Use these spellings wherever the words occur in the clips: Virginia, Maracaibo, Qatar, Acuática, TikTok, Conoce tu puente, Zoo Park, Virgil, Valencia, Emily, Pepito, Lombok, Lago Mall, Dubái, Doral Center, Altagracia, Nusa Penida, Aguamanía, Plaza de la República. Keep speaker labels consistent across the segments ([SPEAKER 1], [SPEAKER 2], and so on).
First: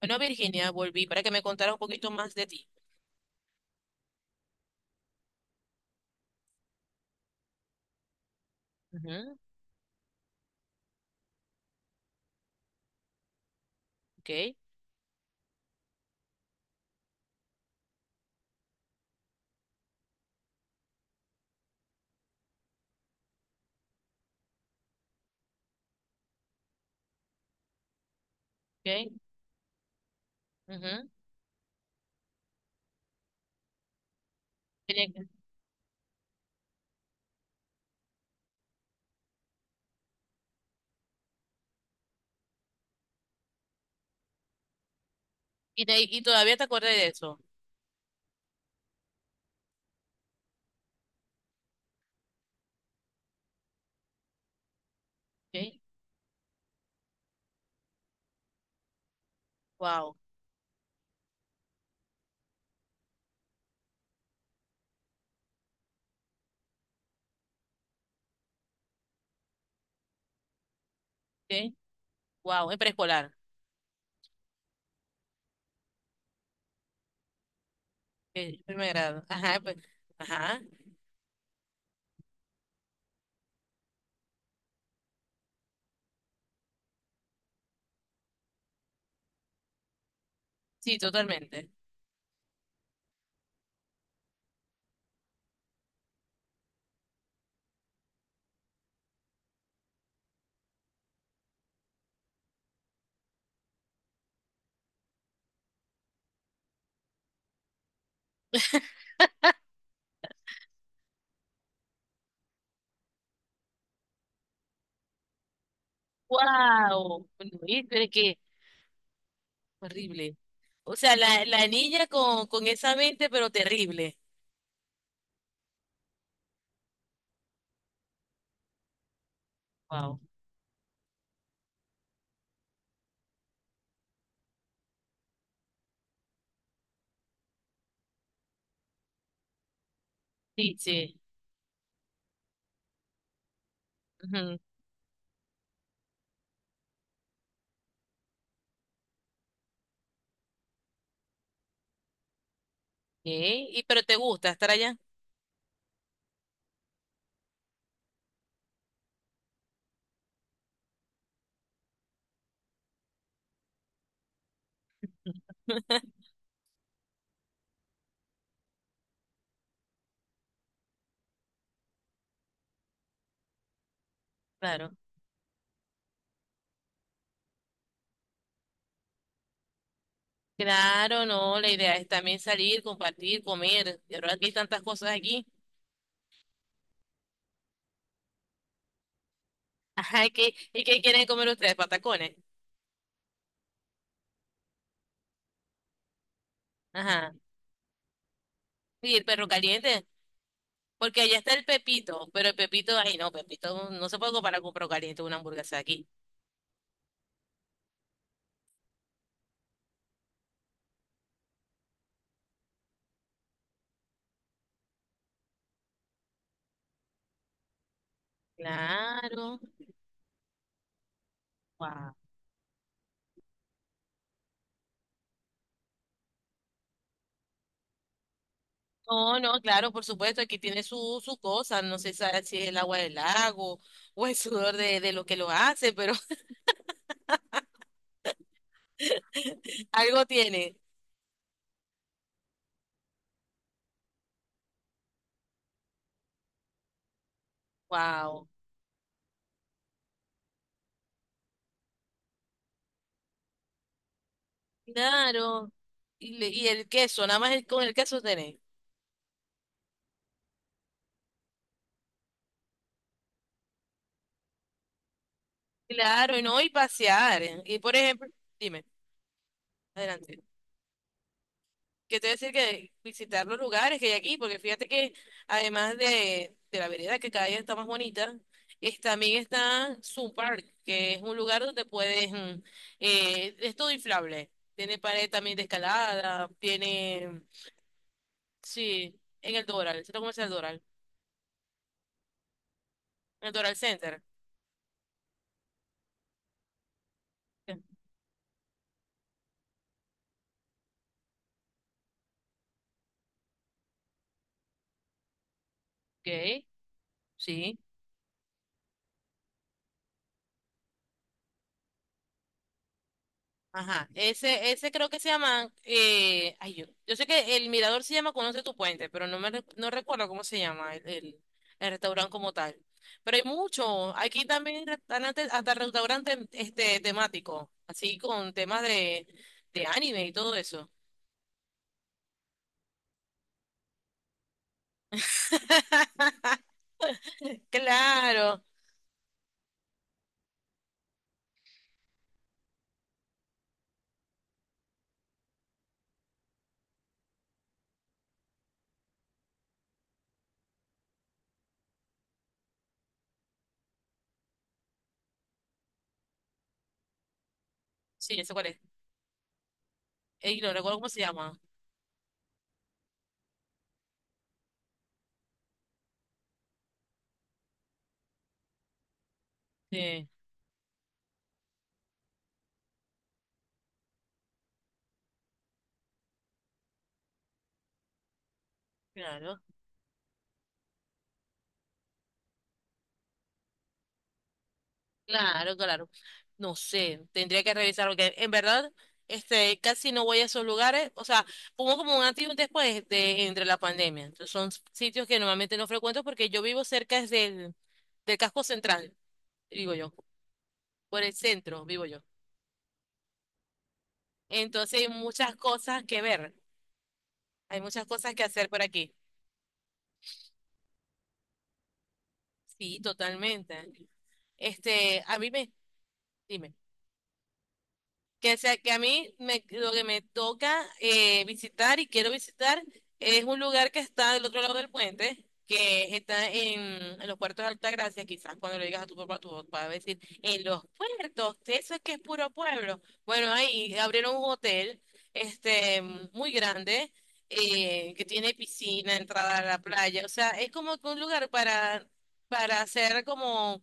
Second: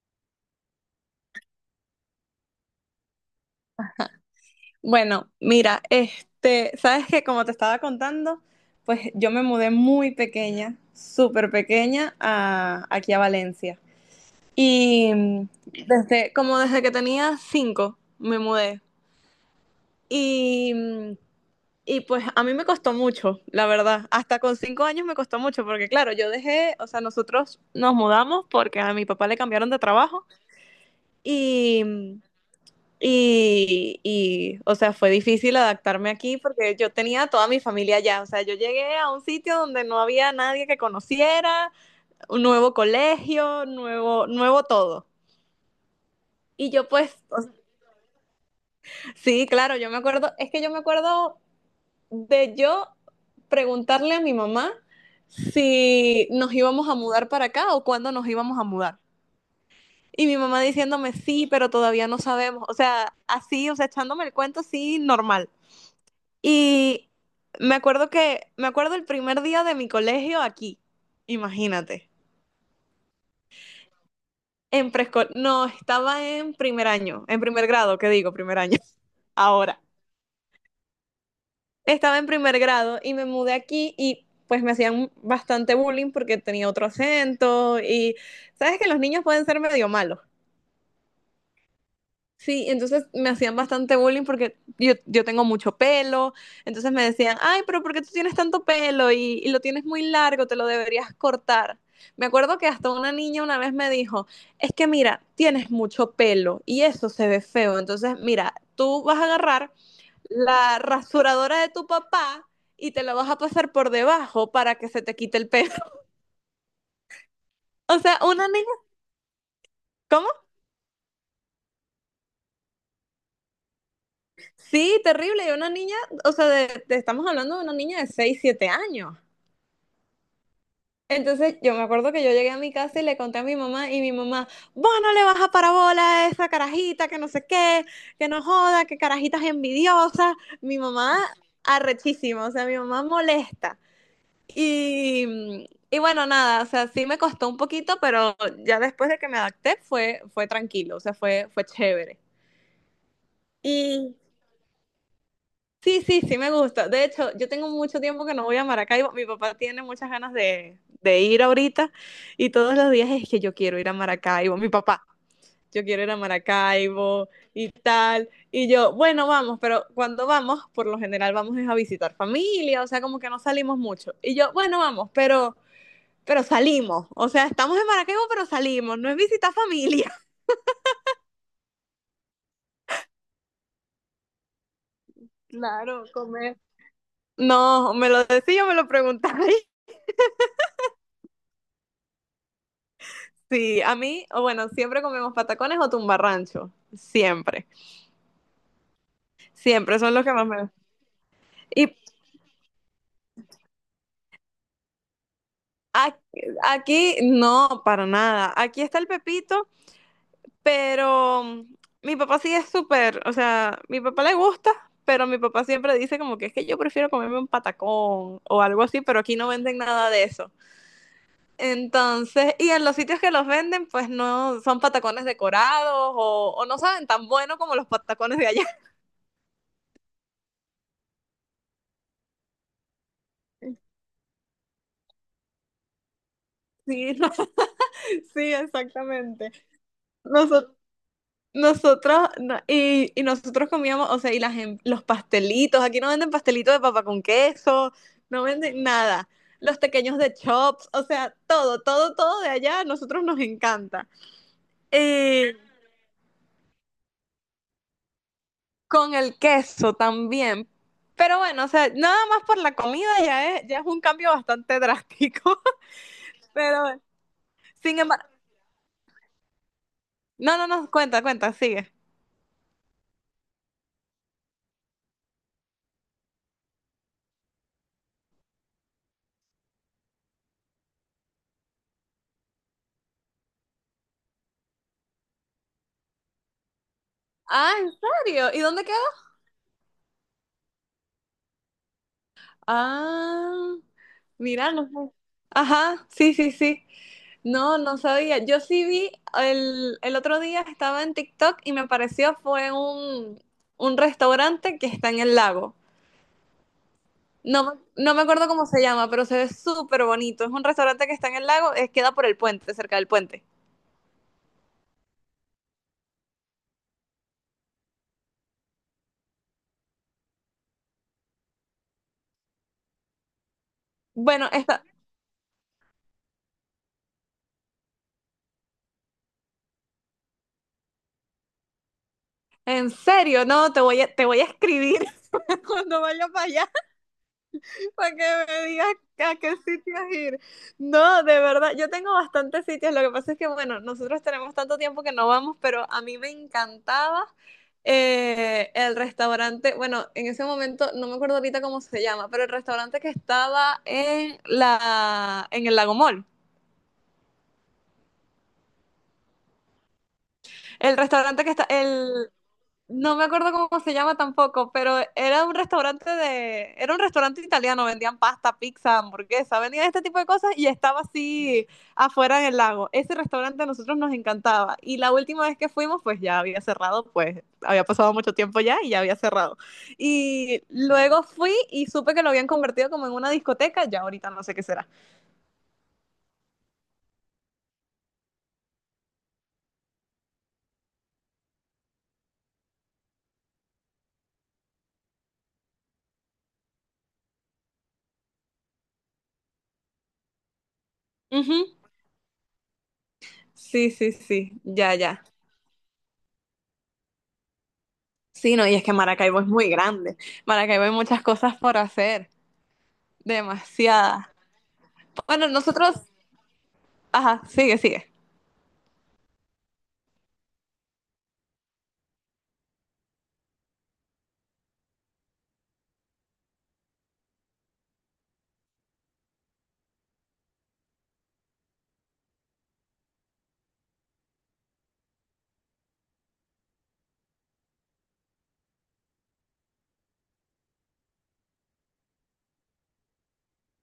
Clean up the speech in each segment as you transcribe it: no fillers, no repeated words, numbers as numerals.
[SPEAKER 1] Bueno, Virginia, volví para que me contara un poquito más de ti.
[SPEAKER 2] Bueno, mira, sabes que como te estaba contando, pues yo
[SPEAKER 1] Ujú,
[SPEAKER 2] me mudé muy pequeña, súper pequeña, aquí a Valencia.
[SPEAKER 1] ok,
[SPEAKER 2] Y mm, como desde que tenía 5, me mudé. Y, mm, y pues a mí me costó mucho, la verdad. Hasta con 5 años me costó mucho, porque claro, yo dejé, o sea, nosotros nos mudamos porque a mi
[SPEAKER 1] ok,
[SPEAKER 2] papá le cambiaron de trabajo.
[SPEAKER 1] ujú.
[SPEAKER 2] y mm, y, o sea,
[SPEAKER 1] Tenía
[SPEAKER 2] fue
[SPEAKER 1] que-
[SPEAKER 2] difícil adaptarme aquí porque yo tenía toda mi familia allá. O sea, yo llegué a un sitio donde no había nadie que conociera, un nuevo colegio, nuevo, nuevo todo.
[SPEAKER 1] y todavía te
[SPEAKER 2] Y yo
[SPEAKER 1] acuerdas de
[SPEAKER 2] pues, o
[SPEAKER 1] eso?
[SPEAKER 2] sea, sí, claro, yo me acuerdo, es que yo me acuerdo de yo preguntarle a mi mamá
[SPEAKER 1] Okay,
[SPEAKER 2] si nos íbamos a mudar para acá o cuándo nos íbamos a mudar.
[SPEAKER 1] wow,
[SPEAKER 2] Y mi mamá diciéndome, sí, pero todavía no sabemos. O sea, así, o sea, echándome el cuento, sí, normal. Y me acuerdo el primer día de mi colegio aquí,
[SPEAKER 1] ok,
[SPEAKER 2] imagínate,
[SPEAKER 1] wow, en preescolar,
[SPEAKER 2] en preescolar, no, estaba en primer año, en primer grado, ¿qué digo? Primer
[SPEAKER 1] ok,
[SPEAKER 2] año,
[SPEAKER 1] primer grado. Ajá, pues,
[SPEAKER 2] ahora.
[SPEAKER 1] ajá,
[SPEAKER 2] Estaba en primer grado y me mudé aquí y pues me hacían bastante bullying porque tenía otro acento y sabes que los niños pueden ser medio malos.
[SPEAKER 1] sí, totalmente.
[SPEAKER 2] Sí, entonces me hacían bastante bullying porque yo tengo mucho pelo, entonces me decían, ay, pero ¿por qué tú tienes tanto pelo y lo tienes muy largo, te lo deberías cortar? Me acuerdo que hasta una niña una vez me dijo, es que mira, tienes mucho pelo y eso se ve feo, entonces mira, tú vas a agarrar la rasuradora de tu papá y te la vas a pasar por debajo para que se te quite el pelo.
[SPEAKER 1] Wow, pero
[SPEAKER 2] O
[SPEAKER 1] es
[SPEAKER 2] sea,
[SPEAKER 1] que
[SPEAKER 2] una niña, ¿cómo?
[SPEAKER 1] horrible. O sea, la niña con esa mente, pero terrible.
[SPEAKER 2] Sí, terrible, y una niña, o sea, estamos hablando de una niña de 6 o 7 años.
[SPEAKER 1] Wow,
[SPEAKER 2] Entonces yo me acuerdo que yo llegué a mi casa y le conté a mi mamá y mi mamá, vos no le vas a parabola a esa carajita que no sé qué, que no joda, que carajitas envidiosas.
[SPEAKER 1] sí,
[SPEAKER 2] Mi mamá
[SPEAKER 1] sí.
[SPEAKER 2] arrechísima, o sea, mi mamá molesta.
[SPEAKER 1] Ujú, ok.
[SPEAKER 2] Y bueno, nada, o sea, sí me costó un poquito, pero ya después de que me adapté fue tranquilo, o sea, fue chévere.
[SPEAKER 1] Y pero te
[SPEAKER 2] Y
[SPEAKER 1] gusta estar allá?
[SPEAKER 2] sí, sí, sí me gusta. De hecho, yo tengo mucho tiempo que no voy a Maracaibo. Mi papá tiene muchas ganas de ir ahorita y todos los días es que yo quiero ir a Maracaibo. Mi papá, yo quiero ir a Maracaibo y tal. Y yo, bueno, vamos, pero cuando vamos, por lo general vamos es a visitar familia, o sea, como que no salimos mucho. Y yo, bueno,
[SPEAKER 1] Claro.
[SPEAKER 2] vamos, pero salimos. O sea, estamos en Maracaibo, pero salimos. No es visitar familia.
[SPEAKER 1] Claro, no, la idea es también salir, compartir, comer. De verdad que hay tantas cosas aquí.
[SPEAKER 2] Claro, comer. No, me lo decía, me lo preguntáis.
[SPEAKER 1] Ajá, ¿y qué quieren comer ustedes? Patacones.
[SPEAKER 2] Sí, a mí, o bueno, siempre comemos patacones o tumbarrancho.
[SPEAKER 1] Ajá.
[SPEAKER 2] Siempre.
[SPEAKER 1] Y el perro
[SPEAKER 2] Siempre
[SPEAKER 1] caliente,
[SPEAKER 2] son los que más me.
[SPEAKER 1] porque allá está el
[SPEAKER 2] Y
[SPEAKER 1] Pepito, pero el Pepito, ay no, Pepito no se puede comparar con perro caliente una hamburguesa aquí.
[SPEAKER 2] a- aquí, no, para nada. Aquí está el pepito, pero mi papá sí es súper. O sea, mi papá le gusta, pero mi papá siempre dice como que es que yo prefiero comerme un patacón o algo así, pero aquí no
[SPEAKER 1] Claro.
[SPEAKER 2] venden nada de eso.
[SPEAKER 1] Wow.
[SPEAKER 2] Entonces, y en los sitios que los venden, pues no son patacones decorados o no saben tan bueno como los patacones de allá.
[SPEAKER 1] No, no, claro, por supuesto, aquí tiene su cosa, no sé si es el agua del lago o el sudor de lo que lo hace, pero
[SPEAKER 2] Sí, no, sí, exactamente.
[SPEAKER 1] algo
[SPEAKER 2] Nosotros,
[SPEAKER 1] tiene.
[SPEAKER 2] y nosotros comíamos, o sea, y las, los pastelitos, aquí no venden pastelitos de papa con queso, no
[SPEAKER 1] Wow.
[SPEAKER 2] venden nada. Los pequeños de chops, o sea, todo, todo, todo de allá, a nosotros nos encanta. Eh,
[SPEAKER 1] Claro. Y el queso, nada más con el queso tenés.
[SPEAKER 2] con el queso también. Pero bueno, o sea, nada más por la comida ya es un cambio bastante drástico.
[SPEAKER 1] Claro, y no, y
[SPEAKER 2] Pero,
[SPEAKER 1] pasear. ¿Eh? Y por
[SPEAKER 2] sin
[SPEAKER 1] ejemplo,
[SPEAKER 2] embargo,
[SPEAKER 1] dime, adelante.
[SPEAKER 2] no, no, no, cuenta, cuenta, sigue.
[SPEAKER 1] Que te voy a decir que visitar los lugares que hay aquí, porque fíjate que además de la vereda que cada día está más bonita, también está Zoo Park, que es un lugar donde puedes, es todo inflable. Tiene pared también de escalada, tiene,
[SPEAKER 2] Ah, ¿en serio? ¿Y dónde queda?
[SPEAKER 1] sí, en el Doral, el centro comercial Doral, en el
[SPEAKER 2] Ah,
[SPEAKER 1] Doral Center.
[SPEAKER 2] mira, no sé. Ajá, sí, sí, sí. No, no sabía. Yo sí vi, el otro día estaba en TikTok y me pareció fue un restaurante que está en el lago.
[SPEAKER 1] Ok,
[SPEAKER 2] No,
[SPEAKER 1] sí.
[SPEAKER 2] no me acuerdo cómo se llama, pero se ve súper bonito. Es un restaurante que está en el lago, es, queda por el puente, cerca del puente.
[SPEAKER 1] Ajá, ese creo que se llama, ay, yo sé que el mirador se llama Conoce tu puente, pero no recuerdo cómo se llama el restaurante como tal. Pero hay muchos, aquí
[SPEAKER 2] Bueno,
[SPEAKER 1] también
[SPEAKER 2] está,
[SPEAKER 1] hay restaurantes, hasta restaurantes este, temáticos, así con temas de anime y todo eso.
[SPEAKER 2] en serio, no, te voy a escribir cuando vaya para allá. Para que
[SPEAKER 1] Claro,
[SPEAKER 2] me digas a qué sitios ir. No, de verdad, yo tengo bastantes sitios. Lo que pasa es que, bueno, nosotros tenemos tanto tiempo que no vamos, pero a mí me encantaba el restaurante. Bueno, en ese momento, no me acuerdo ahorita cómo se llama, pero el restaurante que estaba en el Lago Mall.
[SPEAKER 1] sí, ese cuál es. Y no
[SPEAKER 2] El
[SPEAKER 1] recuerdo cómo se
[SPEAKER 2] restaurante que
[SPEAKER 1] llama.
[SPEAKER 2] está, el, no me acuerdo cómo se llama tampoco, pero era un restaurante de, era un restaurante italiano, vendían pasta, pizza, hamburguesa, vendían este tipo de
[SPEAKER 1] Sí,
[SPEAKER 2] cosas y estaba así afuera en el lago. Ese restaurante a nosotros nos encantaba y la última vez que fuimos pues ya había cerrado, pues había pasado mucho tiempo ya y ya había cerrado.
[SPEAKER 1] claro.
[SPEAKER 2] Y luego fui y supe que lo habían convertido como en una discoteca, ya ahorita no sé qué será.
[SPEAKER 1] Claro, claro. No sé, tendría que revisar porque en verdad este casi no voy a esos lugares, o sea, hubo como un antes y un después de entre la pandemia. Entonces, son sitios que normalmente no frecuento porque yo vivo cerca es del casco central, digo yo, por el
[SPEAKER 2] Ujú.
[SPEAKER 1] centro vivo yo.
[SPEAKER 2] Sí, sí, sí, ya,
[SPEAKER 1] Entonces, hay
[SPEAKER 2] ya.
[SPEAKER 1] muchas cosas que ver, hay muchas cosas que
[SPEAKER 2] Sí, no,
[SPEAKER 1] hacer
[SPEAKER 2] y
[SPEAKER 1] por
[SPEAKER 2] es que
[SPEAKER 1] aquí.
[SPEAKER 2] Maracaibo es muy grande. Maracaibo hay muchas cosas por hacer.
[SPEAKER 1] Sí, totalmente.
[SPEAKER 2] Demasiada.
[SPEAKER 1] Este, a
[SPEAKER 2] Bueno,
[SPEAKER 1] mí me,
[SPEAKER 2] nosotros,
[SPEAKER 1] dime.
[SPEAKER 2] ajá, sigue, sigue.
[SPEAKER 1] Que sea que a mí me, lo que me toca visitar y quiero visitar es un lugar que está del otro lado del puente, que está en los puertos de Altagracia, quizás cuando le digas a tu papá va a decir, en los puertos, eso es que es puro pueblo. Bueno, ahí abrieron un hotel este, muy grande. Que tiene piscina, entrada a la playa, o sea, es como que un lugar para, hacer como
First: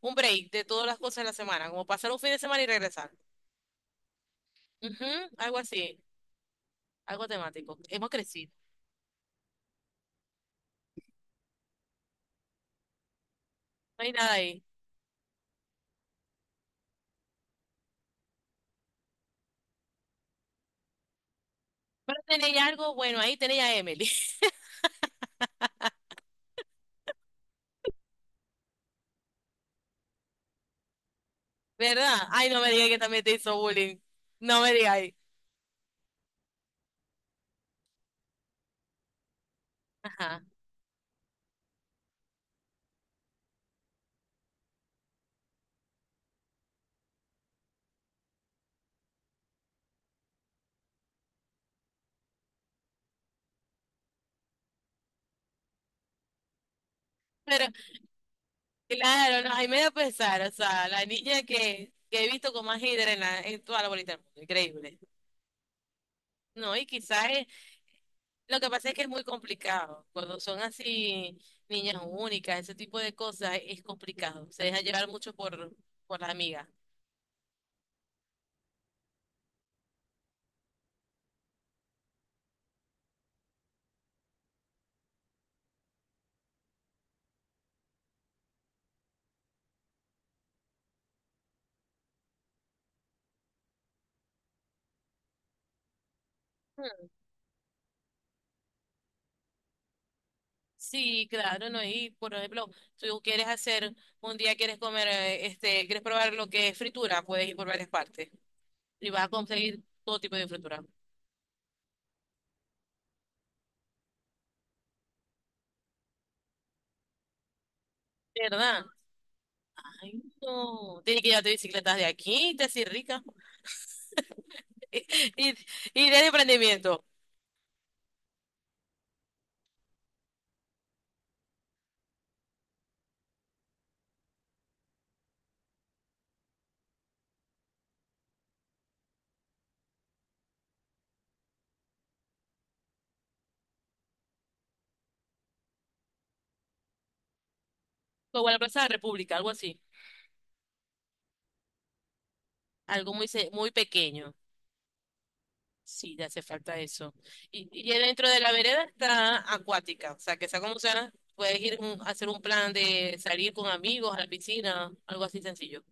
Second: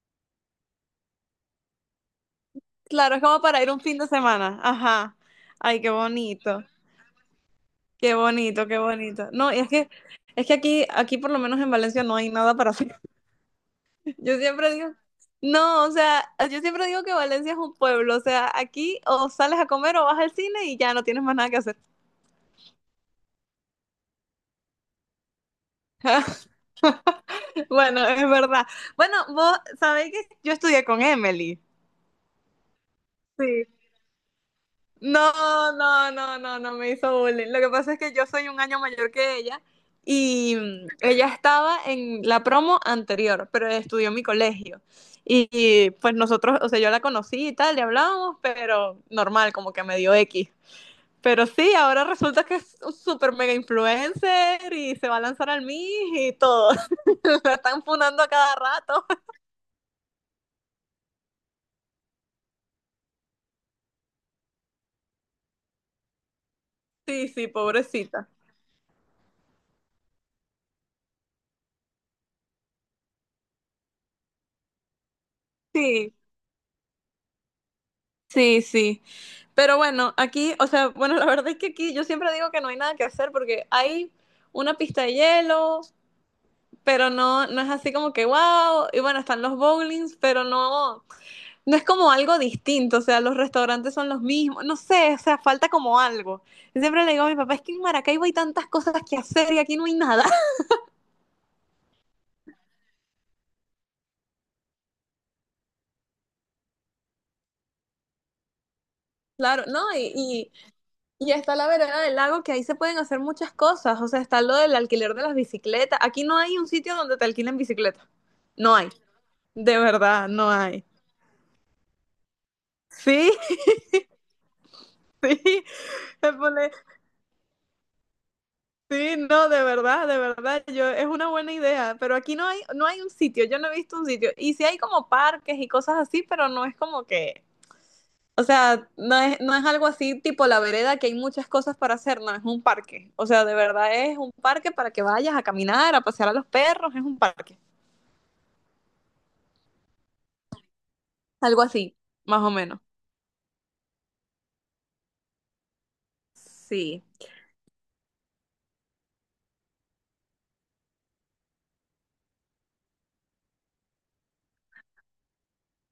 [SPEAKER 1] un break de todas las cosas de la semana, como pasar un fin de semana y regresar.
[SPEAKER 2] Claro, es como para ir un fin de semana.
[SPEAKER 1] Ujú,
[SPEAKER 2] Ajá.
[SPEAKER 1] algo
[SPEAKER 2] Ay, qué
[SPEAKER 1] así,
[SPEAKER 2] bonito.
[SPEAKER 1] algo temático. Hemos
[SPEAKER 2] Qué
[SPEAKER 1] crecido.
[SPEAKER 2] bonito, qué bonito. No, y es que aquí por lo menos en Valencia no hay nada para hacer.
[SPEAKER 1] No hay nada
[SPEAKER 2] Yo
[SPEAKER 1] ahí.
[SPEAKER 2] siempre digo, no, o sea, yo siempre digo que Valencia es un pueblo, o sea, aquí o sales a comer o vas al cine y ya no tienes más nada que hacer.
[SPEAKER 1] Pero tenéis algo bueno, ahí tenéis a Emily.
[SPEAKER 2] Bueno, es verdad. Bueno, vos sabéis que yo estudié con Emily.
[SPEAKER 1] ¿Verdad? Ay, no me digas que también te hizo
[SPEAKER 2] Sí.
[SPEAKER 1] bullying. No me digáis.
[SPEAKER 2] No, no, no, no, no me hizo bullying. Lo que pasa es que yo soy 1 año mayor que ella
[SPEAKER 1] Ajá.
[SPEAKER 2] ella estaba en la promo anterior, pero estudió en mi colegio. Pues nosotros, o sea, yo la conocí y tal, le hablábamos, pero normal, como que medio dio X. Pero sí, ahora resulta que es un super mega influencer y se va a lanzar al miss y todo. La
[SPEAKER 1] Pero
[SPEAKER 2] están funando a cada rato.
[SPEAKER 1] claro, no, ahí me da pesar. O sea, la niña que he visto con más hidra en, en toda la bolita del mundo. Increíble. No, y
[SPEAKER 2] Sí,
[SPEAKER 1] quizás
[SPEAKER 2] sí, pobrecita.
[SPEAKER 1] lo que pasa es que es muy complicado. Cuando son así niñas únicas, ese tipo de cosas, es complicado. Se deja llevar mucho por,
[SPEAKER 2] Sí,
[SPEAKER 1] por la amiga.
[SPEAKER 2] sí, sí. Pero bueno, aquí, o sea, bueno, la verdad es que aquí yo siempre digo que no hay nada que hacer porque hay una pista de hielo, pero no, no es así como que wow. Y bueno, están los bowlings, pero no, no es como algo distinto. O sea, los restaurantes son los mismos. No sé, o sea, falta como algo. Y siempre le digo a mi papá, es que en Maracaibo hay tantas cosas que hacer y aquí no hay nada.
[SPEAKER 1] Sí, claro, ¿no? Y por ejemplo, tú quieres hacer, un día quieres comer, este, quieres probar lo que es fritura, puedes ir por varias partes y vas a
[SPEAKER 2] Claro, no,
[SPEAKER 1] conseguir todo tipo de fritura.
[SPEAKER 2] y está la vereda del lago que ahí se pueden hacer muchas cosas. O sea, está lo del alquiler de las bicicletas. Aquí no hay un sitio donde te alquilen bicicleta. No
[SPEAKER 1] ¿Verdad?
[SPEAKER 2] hay. De
[SPEAKER 1] Ay,
[SPEAKER 2] verdad, no hay.
[SPEAKER 1] no. Tienes que llevarte bicicletas de aquí, te haces rica.
[SPEAKER 2] Sí,
[SPEAKER 1] Y, y
[SPEAKER 2] sí,
[SPEAKER 1] y de
[SPEAKER 2] me pone,
[SPEAKER 1] emprendimiento,
[SPEAKER 2] sí, no, de verdad, yo, es una buena idea, pero aquí no hay, no hay un sitio, yo no he visto un sitio, y sí hay como parques y cosas así, pero no es como que, o sea, no es, no es algo así tipo la vereda que hay muchas cosas para hacer, no, es un parque, o sea, de verdad es un parque para que vayas a caminar, a pasear a los perros, es un parque,
[SPEAKER 1] como la Plaza de la República, algo así.
[SPEAKER 2] algo así, más o menos,
[SPEAKER 1] Algo muy, muy pequeño. Sí, ya hace falta
[SPEAKER 2] sí.
[SPEAKER 1] eso. Y dentro de la vereda está acuática, o sea, que sea como sea, puedes ir a hacer un plan de salir con amigos a la piscina, algo así sencillo.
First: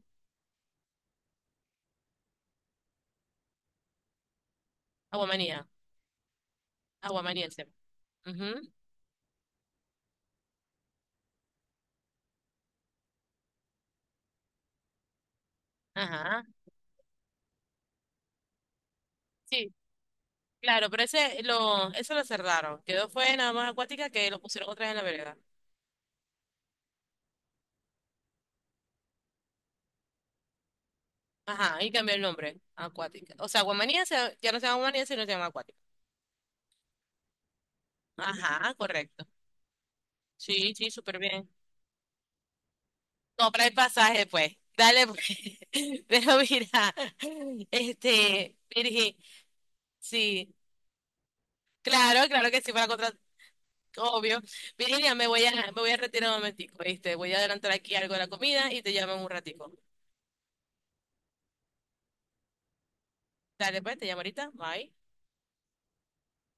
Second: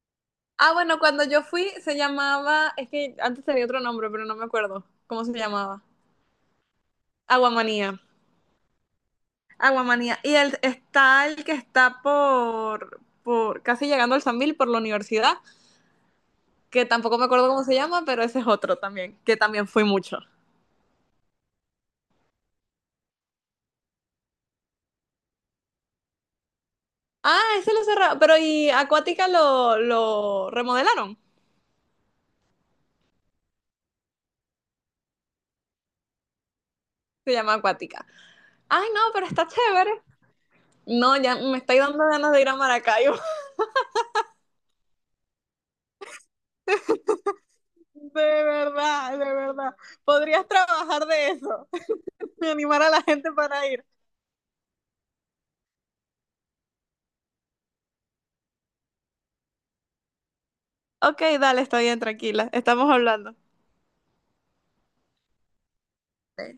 [SPEAKER 2] Ah, bueno, cuando yo fui se llamaba, es que antes tenía otro nombre, pero no me acuerdo cómo se
[SPEAKER 1] Aguamanía,
[SPEAKER 2] llamaba.
[SPEAKER 1] aguamanía se llama.
[SPEAKER 2] Aguamanía.
[SPEAKER 1] Ujú,
[SPEAKER 2] Aguamanía. Y el, está el que está por casi llegando al San Mil, por la universidad,
[SPEAKER 1] ajá,
[SPEAKER 2] que tampoco me acuerdo cómo se llama, pero ese es otro también, que también
[SPEAKER 1] sí,
[SPEAKER 2] fui mucho.
[SPEAKER 1] claro, pero eso lo cerraron. Quedó fue nada más acuática que lo pusieron otra vez en la vereda.
[SPEAKER 2] Ah, ese lo cerraron, pero y Acuática lo remodelaron.
[SPEAKER 1] Ajá, y cambió el nombre, acuática. O sea, aguamanía ya no se llama aguamanía, sino se llama acuática.
[SPEAKER 2] Se llama Acuática.
[SPEAKER 1] Ajá,
[SPEAKER 2] Ay, no,
[SPEAKER 1] correcto.
[SPEAKER 2] pero está chévere.
[SPEAKER 1] Sí, sí,
[SPEAKER 2] No,
[SPEAKER 1] súper
[SPEAKER 2] ya
[SPEAKER 1] bien.
[SPEAKER 2] me estoy dando ganas de ir a Maracaibo.
[SPEAKER 1] Compra el pasaje, pues. Dale, pues. Pero mira,
[SPEAKER 2] De
[SPEAKER 1] este,
[SPEAKER 2] verdad,
[SPEAKER 1] Virgil,
[SPEAKER 2] de verdad. Podrías
[SPEAKER 1] sí,
[SPEAKER 2] trabajar de eso.
[SPEAKER 1] claro, claro
[SPEAKER 2] De
[SPEAKER 1] que sí,
[SPEAKER 2] animar
[SPEAKER 1] para
[SPEAKER 2] a la
[SPEAKER 1] contra,
[SPEAKER 2] gente para ir.
[SPEAKER 1] obvio. Virginia, me voy a retirar un momentico, ¿viste? Voy a adelantar aquí algo de la comida y te llamo en un ratico.
[SPEAKER 2] Ok, dale, está bien, tranquila. Estamos hablando.
[SPEAKER 1] Dale, pues, te llamo ahorita. Bye.
[SPEAKER 2] Ok.